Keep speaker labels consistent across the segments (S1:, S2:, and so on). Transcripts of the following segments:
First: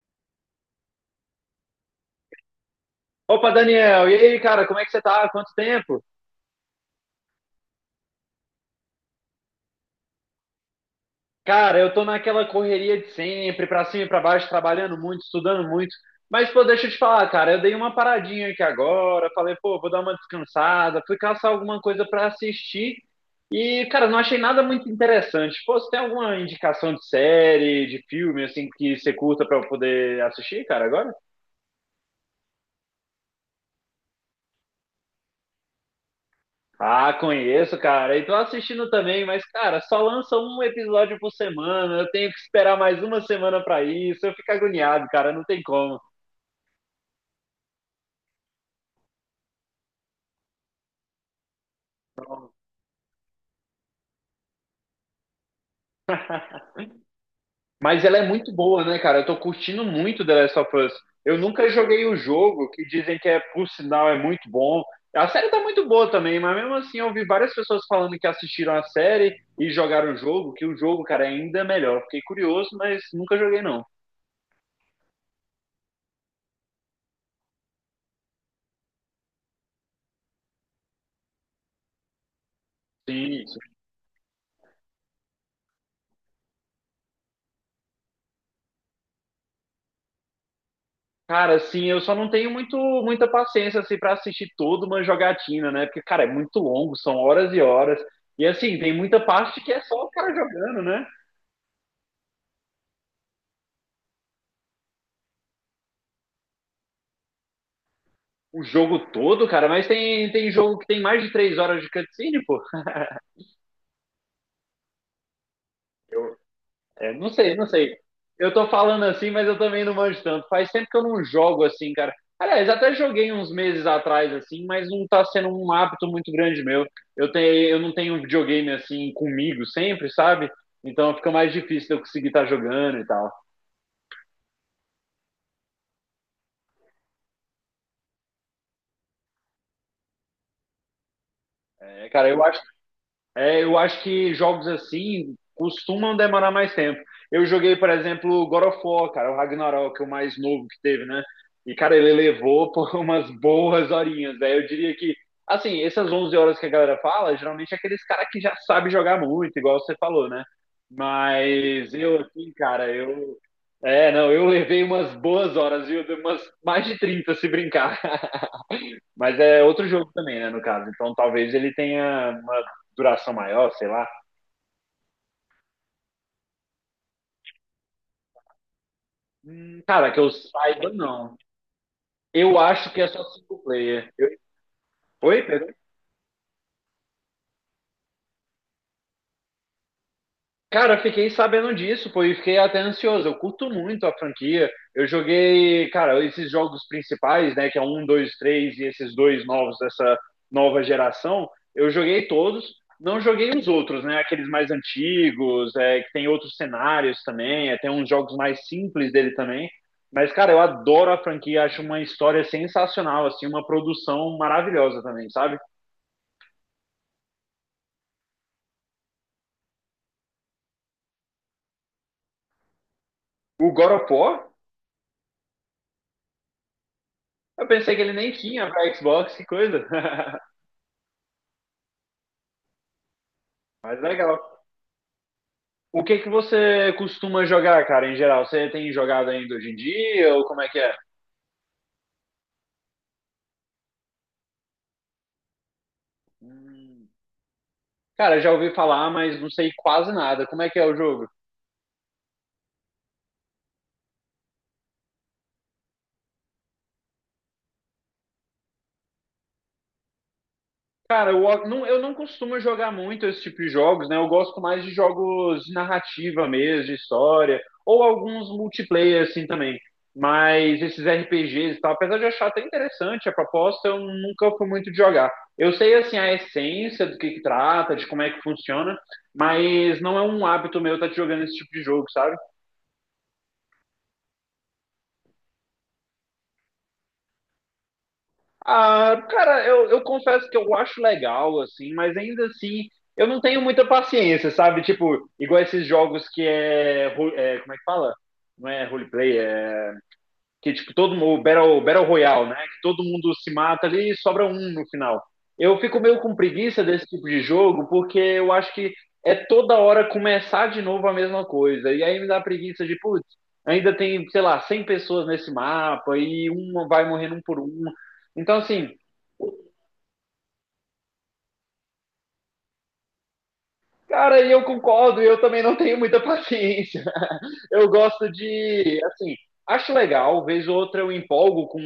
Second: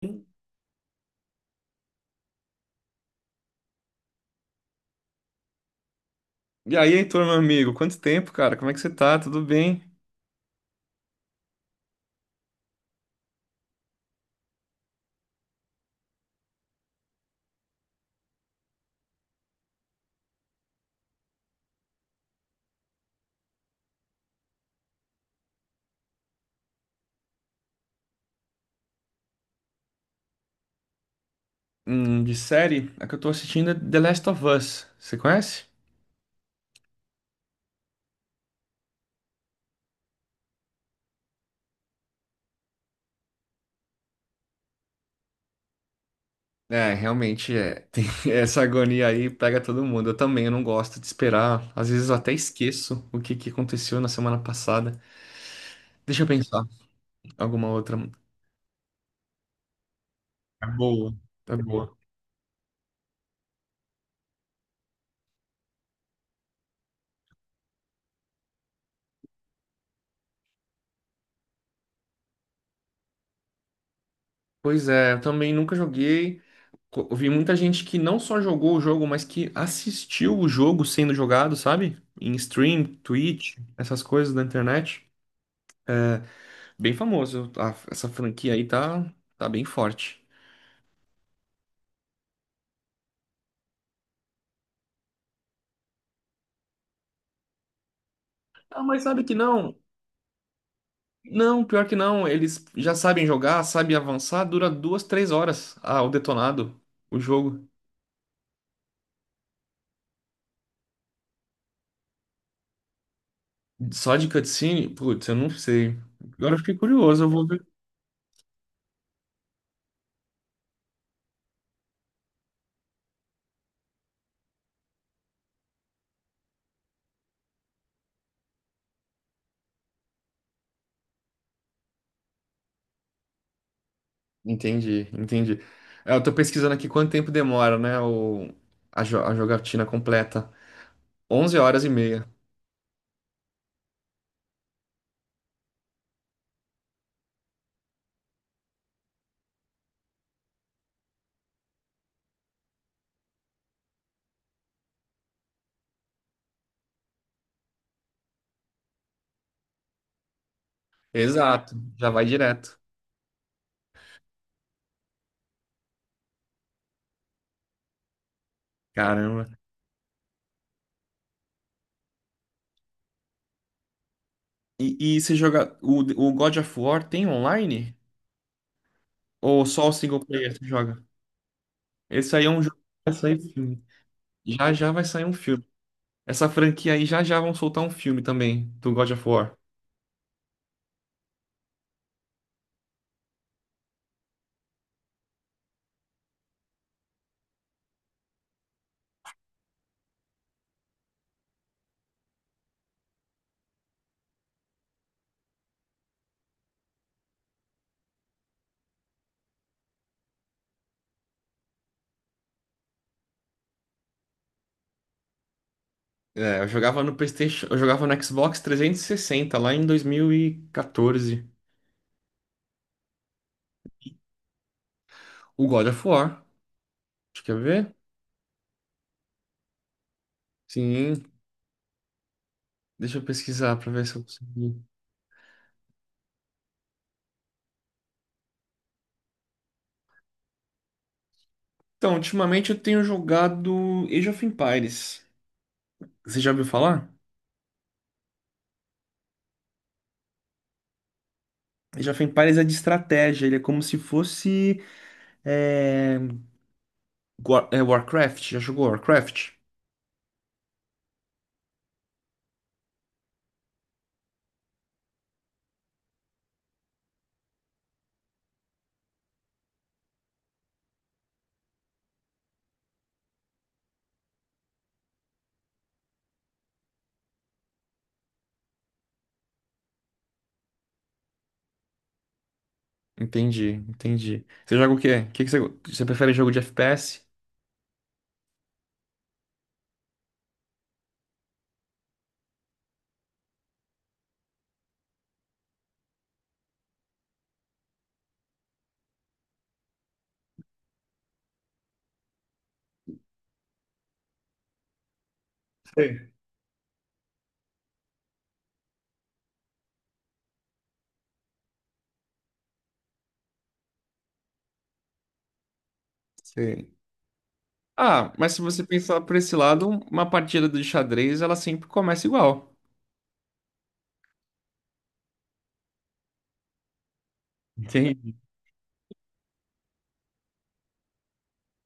S1: E
S2: Opa, Daniel, e aí, cara, como é que você tá? Quanto tempo?
S1: aí, turma, amigo, quanto tempo, cara? Como é que você tá? Tudo bem?
S2: Cara, eu tô naquela correria de sempre, pra cima e pra baixo, trabalhando muito, estudando muito. Mas, pô, deixa eu te falar, cara, eu dei uma paradinha aqui agora, falei, pô, vou dar uma descansada, fui caçar alguma coisa pra assistir e, cara, não achei nada muito interessante. Pô, você tem alguma indicação de série, de filme, assim, que você curta pra eu poder assistir, cara, agora?
S1: De série, a que eu tô assistindo é The Last of Us. Você conhece?
S2: Ah, conheço, cara. E tô assistindo também, mas, cara, só lança um episódio por semana. Eu tenho que esperar mais uma semana pra isso. Eu fico agoniado, cara. Não tem como.
S1: É, realmente é. Tem essa agonia aí pega todo mundo. Eu também, eu não gosto de esperar. Às vezes eu até esqueço o que que aconteceu na semana passada. Deixa eu pensar. Alguma outra.
S2: Mas ela é muito boa, né, cara? Eu tô curtindo muito The Last
S1: É
S2: of Us.
S1: boa.
S2: Eu
S1: É
S2: nunca
S1: boa.
S2: joguei o jogo, que dizem que é, por sinal, é muito bom. A série tá muito boa também, mas mesmo assim eu ouvi várias pessoas falando que assistiram a série e jogaram o jogo, que o jogo, cara, é ainda melhor. Fiquei curioso, mas nunca joguei, não.
S1: Pois é, eu também nunca joguei. Eu vi muita gente que não só jogou o jogo, mas que assistiu o jogo sendo jogado, sabe? Em stream,
S2: Sim.
S1: Twitch, essas coisas da internet. Bem famoso. Essa franquia aí tá, tá bem forte.
S2: Cara, assim, eu só não tenho muita paciência assim para assistir toda uma jogatina, né? Porque, cara, é muito longo, são horas e horas. E assim,
S1: Ah,
S2: tem
S1: mas
S2: muita
S1: sabe que
S2: parte que
S1: não?
S2: é só o cara jogando, né?
S1: Não, pior que não. Eles já sabem jogar, sabem avançar. Dura duas, três horas. Ah, o detonado. O jogo.
S2: O jogo todo, cara, mas tem jogo que tem mais de 3 horas de cutscene, pô.
S1: Só de cutscene? Putz, eu não sei. Agora eu fiquei
S2: É,
S1: curioso. Eu
S2: não
S1: vou.
S2: sei, não sei. Eu tô falando assim, mas eu também não manjo tanto. Faz tempo que eu não jogo assim, cara. Aliás, até joguei uns meses atrás, assim, mas não tá sendo um hábito muito grande meu. Eu não tenho um videogame assim comigo sempre, sabe? Então fica mais difícil de eu conseguir estar jogando e tal.
S1: Entendi, entendi. É, eu tô pesquisando aqui quanto tempo demora, né, o, a, a jogatina completa. 11 horas e
S2: É,
S1: meia.
S2: cara, eu acho que jogos assim costumam demorar mais tempo. Eu joguei, por exemplo, God of War, cara, o Ragnarok, o mais novo que teve, né? E, cara, ele levou por umas boas horinhas. Daí eu diria que, assim, essas 11 horas que a galera fala, geralmente é aqueles caras que já sabem jogar muito, igual você falou, né?
S1: Exato,
S2: Mas
S1: já
S2: eu,
S1: vai
S2: assim,
S1: direto.
S2: cara, eu. É, não, eu levei umas boas horas, viu? Umas mais de 30 se brincar. Mas
S1: Caramba.
S2: é outro jogo também, né, no caso. Então talvez ele tenha uma duração maior, sei lá.
S1: E você joga... O, o God of War tem online? Ou só o
S2: Cara, que
S1: single
S2: eu
S1: player você
S2: saiba,
S1: joga?
S2: não.
S1: Esse aí é
S2: Eu
S1: um jogo
S2: acho que é
S1: que vai
S2: só
S1: sair
S2: single
S1: filme.
S2: player. Eu...
S1: Já já vai sair um
S2: Oi,
S1: filme.
S2: Pedro?
S1: Essa franquia aí já já vão soltar um filme também, do God of War.
S2: Cara, eu fiquei sabendo disso, pô, e fiquei até ansioso. Eu curto muito a franquia. Eu joguei, cara, esses jogos principais, né, que é um, dois, três e esses dois novos dessa nova geração. Eu joguei todos, não joguei os outros, né, aqueles mais antigos, é, que tem outros cenários também, é, tem uns jogos mais simples dele também. Mas, cara, eu adoro a franquia, acho uma história sensacional, assim, uma produção maravilhosa também, sabe?
S1: É, eu jogava no PlayStation... Eu jogava no Xbox 360, lá em 2014.
S2: O God of War,
S1: O God of War. Acho que quer
S2: eu
S1: ver?
S2: pensei que ele nem tinha pra Xbox, que coisa.
S1: Sim, deixa eu pesquisar pra
S2: Mas
S1: ver se eu
S2: legal.
S1: consigo.
S2: O que que você costuma jogar, cara, em geral? Você tem jogado ainda hoje em dia ou como é que é?
S1: Então, ultimamente eu tenho jogado Age of Empires. Você já ouviu
S2: Hum,
S1: falar?
S2: Cara, já ouvi falar, mas não sei quase nada. Como é que é o jogo?
S1: Age of Empires é de estratégia, ele é como se fosse é, Warcraft. Já jogou Warcraft?
S2: Cara, eu não costumo jogar muito esse tipo de jogos, né? Eu gosto mais de jogos de narrativa mesmo, de história, ou alguns multiplayer assim também. Mas esses RPGs e tal, apesar de eu achar até interessante a proposta, eu nunca fui muito de jogar. Eu sei assim a essência do que trata, de como é que funciona, mas não é um hábito meu estar jogando esse tipo de jogo, sabe?
S1: Entendi, entendi. Você joga o quê? O que que você, você prefere jogo de FPS?
S2: Ah, cara, eu confesso que eu acho legal, assim, mas ainda assim eu não tenho muita paciência, sabe? Tipo, igual esses jogos que é, é, como é que fala? Não é roleplay, é que tipo todo mundo, o Battle Royale, né? Que todo mundo se mata ali e sobra um no final. Eu fico meio
S1: Sim.
S2: com preguiça desse tipo de jogo porque eu acho que é toda hora começar de novo a mesma coisa. E aí me dá preguiça de, putz, ainda tem, sei lá, 100 pessoas nesse mapa e
S1: Sim.
S2: uma vai morrendo um por um.
S1: Ah, mas
S2: Então,
S1: se você
S2: assim,
S1: pensar por esse lado, uma partida de xadrez, ela sempre começa igual.
S2: cara, e eu concordo, eu também não tenho muita paciência. Eu gosto
S1: Entendi.
S2: de, assim, acho legal, vez ou outra eu empolgo com,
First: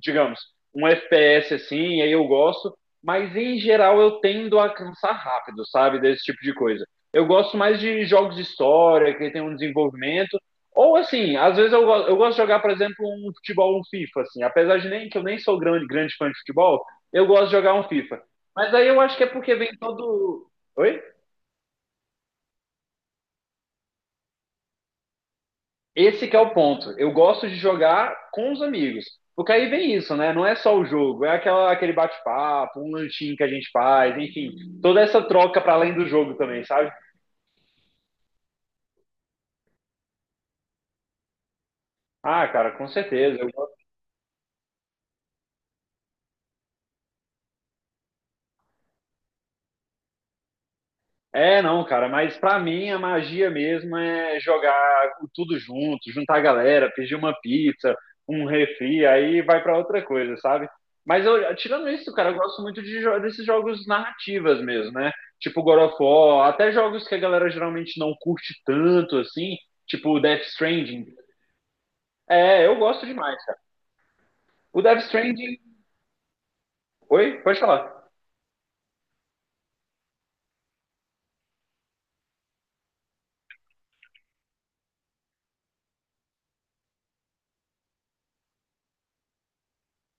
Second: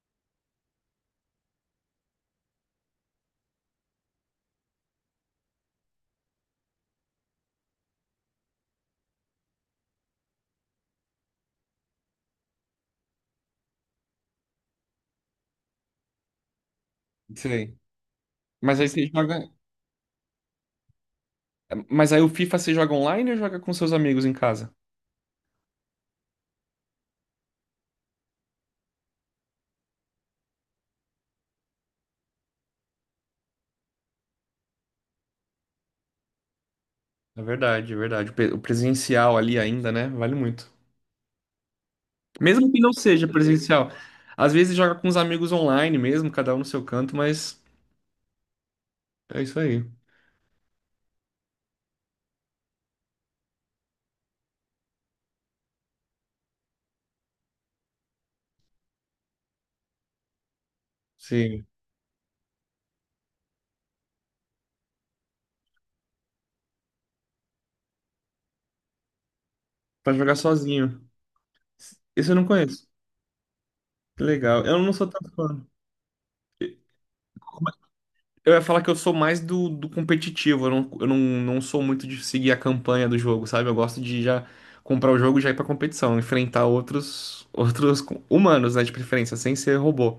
S2: digamos, um FPS assim, aí eu gosto, mas em geral eu tendo a cansar rápido, sabe, desse tipo de coisa. Eu gosto mais de jogos de história, que tem um desenvolvimento, ou assim, às vezes eu gosto de jogar, por exemplo, um futebol, um FIFA, assim, apesar de nem que eu nem sou grande, grande fã de futebol, eu gosto de jogar
S1: Sei.
S2: um FIFA. Mas
S1: Mas aí
S2: aí eu
S1: você
S2: acho que é
S1: joga.
S2: porque vem todo. Oi?
S1: Mas aí o FIFA você joga online ou joga com seus amigos em casa?
S2: Esse que é o ponto. Eu gosto de jogar com os amigos. Porque aí vem isso, né? Não é só o jogo, é aquela, aquele bate-papo, um lanchinho que a gente faz, enfim, toda essa troca para além do jogo também, sabe?
S1: É verdade, é verdade. O presencial ali ainda, né? Vale muito.
S2: Ah,
S1: Mesmo
S2: cara,
S1: que
S2: com
S1: não seja
S2: certeza. Eu
S1: presencial. Às vezes joga com os amigos online mesmo, cada um no seu canto, mas é isso aí.
S2: É, não, cara, mas pra mim a magia mesmo é jogar tudo junto, juntar a galera, pedir uma pizza, um refri, aí vai pra outra coisa, sabe? Mas eu,
S1: Sim.
S2: tirando isso, cara, eu gosto muito de desses jogos narrativas mesmo, né? Tipo God of War, até jogos que a galera geralmente não curte tanto, assim,
S1: Pra
S2: tipo
S1: jogar
S2: Death
S1: sozinho.
S2: Stranding.
S1: Esse eu não
S2: É, eu
S1: conheço.
S2: gosto demais.
S1: Que legal. Eu
S2: O
S1: não
S2: Death
S1: sou tão
S2: Stranding.
S1: fã.
S2: Oi? Pode falar.
S1: Eu ia falar que eu sou mais do competitivo, eu não, não sou muito de seguir a campanha do jogo, sabe? Eu gosto de já comprar o jogo e já ir pra competição, enfrentar outros, humanos, né, de preferência, sem ser robô,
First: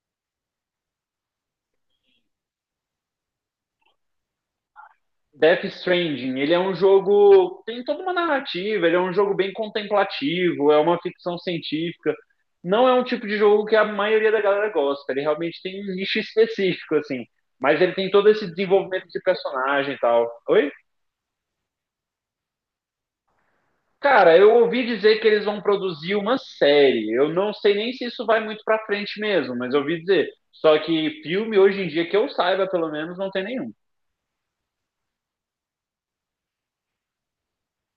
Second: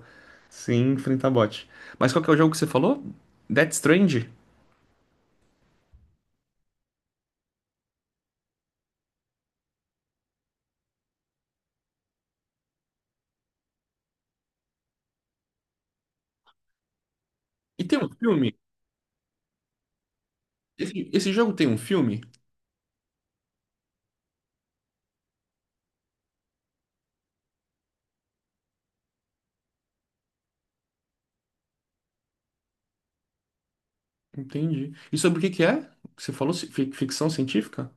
S1: sem enfrentar bot. Mas qual que é o jogo que você falou? Death Strange.
S2: Death Stranding, ele é um jogo, tem toda uma narrativa, ele é um jogo bem contemplativo, é uma ficção científica. Não é um tipo de jogo que a maioria da galera gosta, ele realmente tem um nicho específico, assim. Mas
S1: E
S2: ele
S1: tem um
S2: tem todo esse
S1: filme?
S2: desenvolvimento de personagem e tal. Oi?
S1: Esse jogo tem um filme?
S2: Cara, eu ouvi dizer que eles vão produzir uma série. Eu não sei nem se isso vai muito pra frente mesmo, mas eu ouvi dizer. Só que filme hoje em dia, que eu saiba pelo menos, não tem nenhum.
S1: Entendi. E sobre o que que é? Você falou ficção científica?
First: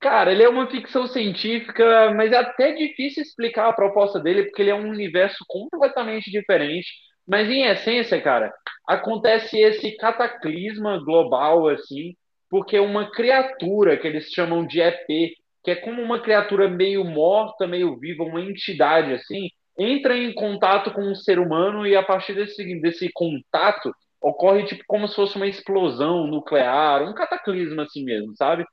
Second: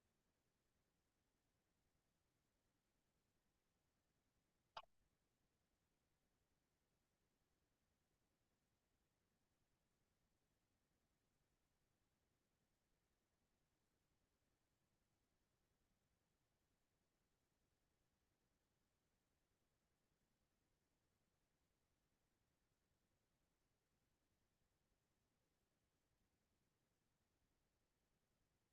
S2: Cara, ele é uma ficção científica, mas é até difícil explicar a proposta dele, porque ele é um universo completamente diferente. Mas em essência, cara, acontece esse cataclisma global, assim, porque uma criatura que eles chamam de EP, que é como uma criatura meio morta, meio viva, uma entidade, assim, entra em contato com um ser humano e a partir desse contato ocorre tipo como se fosse uma explosão nuclear, um cataclisma assim mesmo, sabe?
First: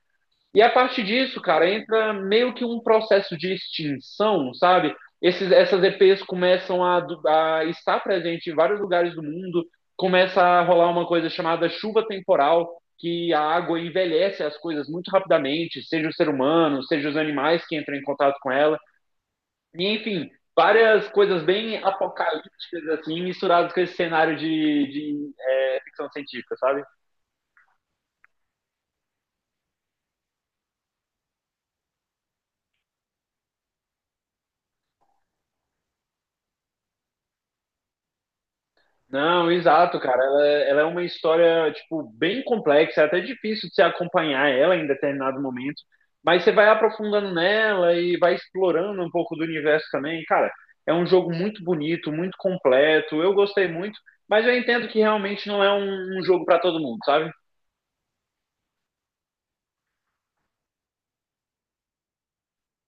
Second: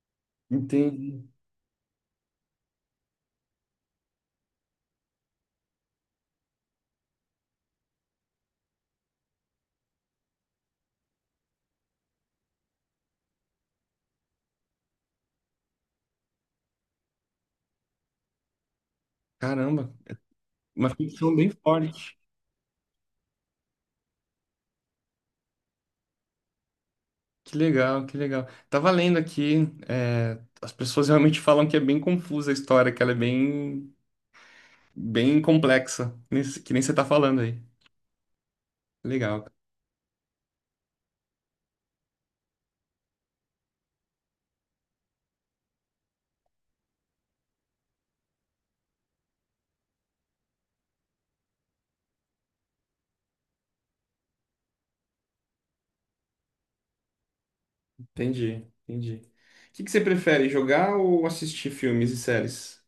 S2: E a partir
S1: Entendi.
S2: disso, cara, entra meio que um processo de extinção, sabe? Essas EPs começam a, a estar presente em vários lugares do mundo, começa a rolar uma coisa chamada chuva temporal, que a água envelhece as coisas muito rapidamente, seja o ser humano, seja os animais que entram em contato com ela, e
S1: Caramba,
S2: enfim,
S1: uma
S2: várias
S1: ficção
S2: coisas
S1: bem
S2: bem
S1: forte.
S2: apocalípticas, assim, misturadas com esse cenário é, ficção científica, sabe?
S1: Que legal, que legal. Tava lendo aqui, é, as pessoas realmente falam que é bem confusa a história, que ela é bem, bem complexa, que nem você tá falando aí. Legal.
S2: Não, exato, cara. Ela é uma história, tipo, bem complexa, é até difícil de se acompanhar ela em determinado momento, mas você vai aprofundando nela e vai explorando um pouco do universo também. Cara, é um jogo muito bonito, muito completo. Eu gostei muito, mas eu entendo que realmente não é um jogo para todo mundo, sabe?
S1: Entendi, entendi. O que que você prefere, jogar ou assistir filmes e séries?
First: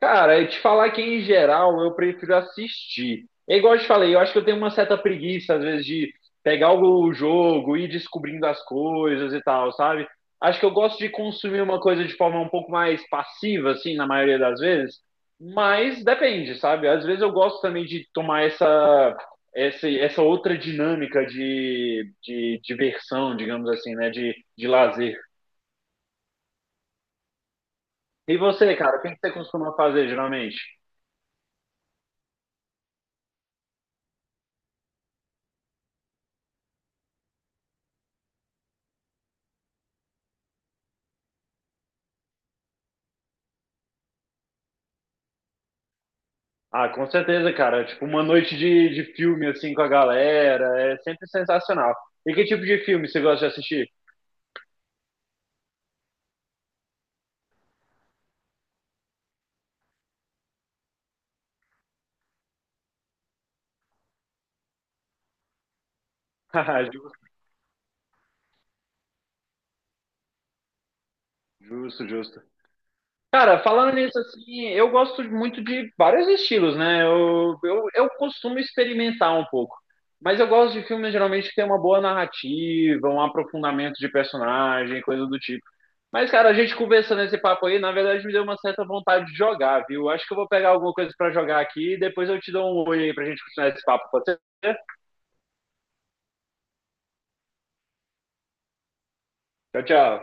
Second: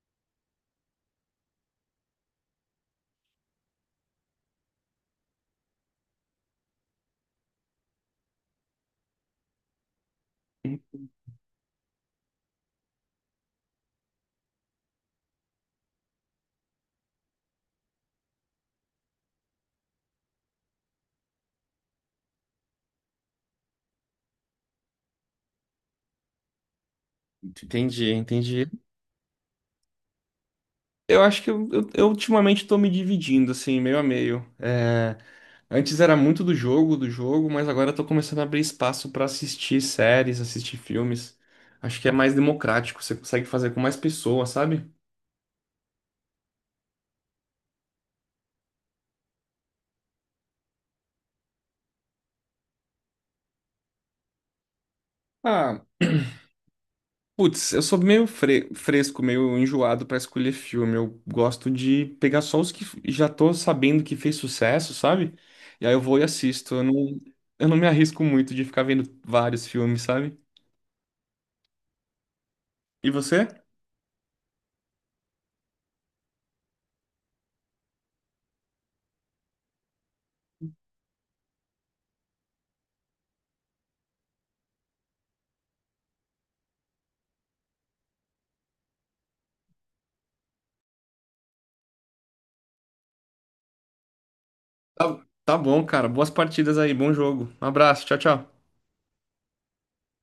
S2: Cara, eu te falar que em geral eu prefiro assistir. É igual eu te falei, eu acho que eu tenho uma certa preguiça às vezes de pegar o jogo e ir descobrindo as coisas e tal, sabe? Acho que eu gosto de consumir uma coisa de forma um pouco mais passiva, assim, na maioria das vezes. Mas depende, sabe? Às vezes eu gosto também de tomar essa outra dinâmica de diversão, digamos assim, né? De lazer.
S1: Entendi,
S2: E
S1: entendi.
S2: você, cara, o que que você costuma fazer geralmente?
S1: Eu acho que eu ultimamente tô me dividindo, assim, meio a meio. Antes era muito do jogo, mas agora eu tô começando a abrir espaço pra assistir séries, assistir filmes. Acho que é mais democrático, você consegue fazer com mais pessoas, sabe?
S2: Ah, com certeza, cara. Tipo, uma noite de filme, assim, com a galera, é sempre sensacional. E que tipo de filme você gosta de assistir?
S1: Ah, putz, eu sou meio fresco, meio enjoado pra escolher filme. Eu gosto de pegar só os que já tô sabendo que fez sucesso, sabe? E aí eu vou e assisto.
S2: Haha, justo,
S1: Eu não me arrisco muito de ficar vendo vários filmes, sabe?
S2: justo, justo.
S1: E você?
S2: Cara, falando nisso, assim, eu gosto muito de vários estilos, né? Eu costumo experimentar um pouco. Mas eu gosto de filmes, geralmente, que tem uma boa narrativa, um aprofundamento de personagem, coisa do tipo. Mas, cara, a gente conversando esse papo aí, na verdade, me deu uma certa vontade de jogar, viu? Acho que eu vou pegar alguma coisa pra jogar aqui e depois eu te dou um oi aí pra gente continuar esse papo, pode ser?
S1: Tá, tá bom, cara. Boas partidas aí, bom jogo. Um abraço, tchau, tchau.
S2: Tchau, tchau.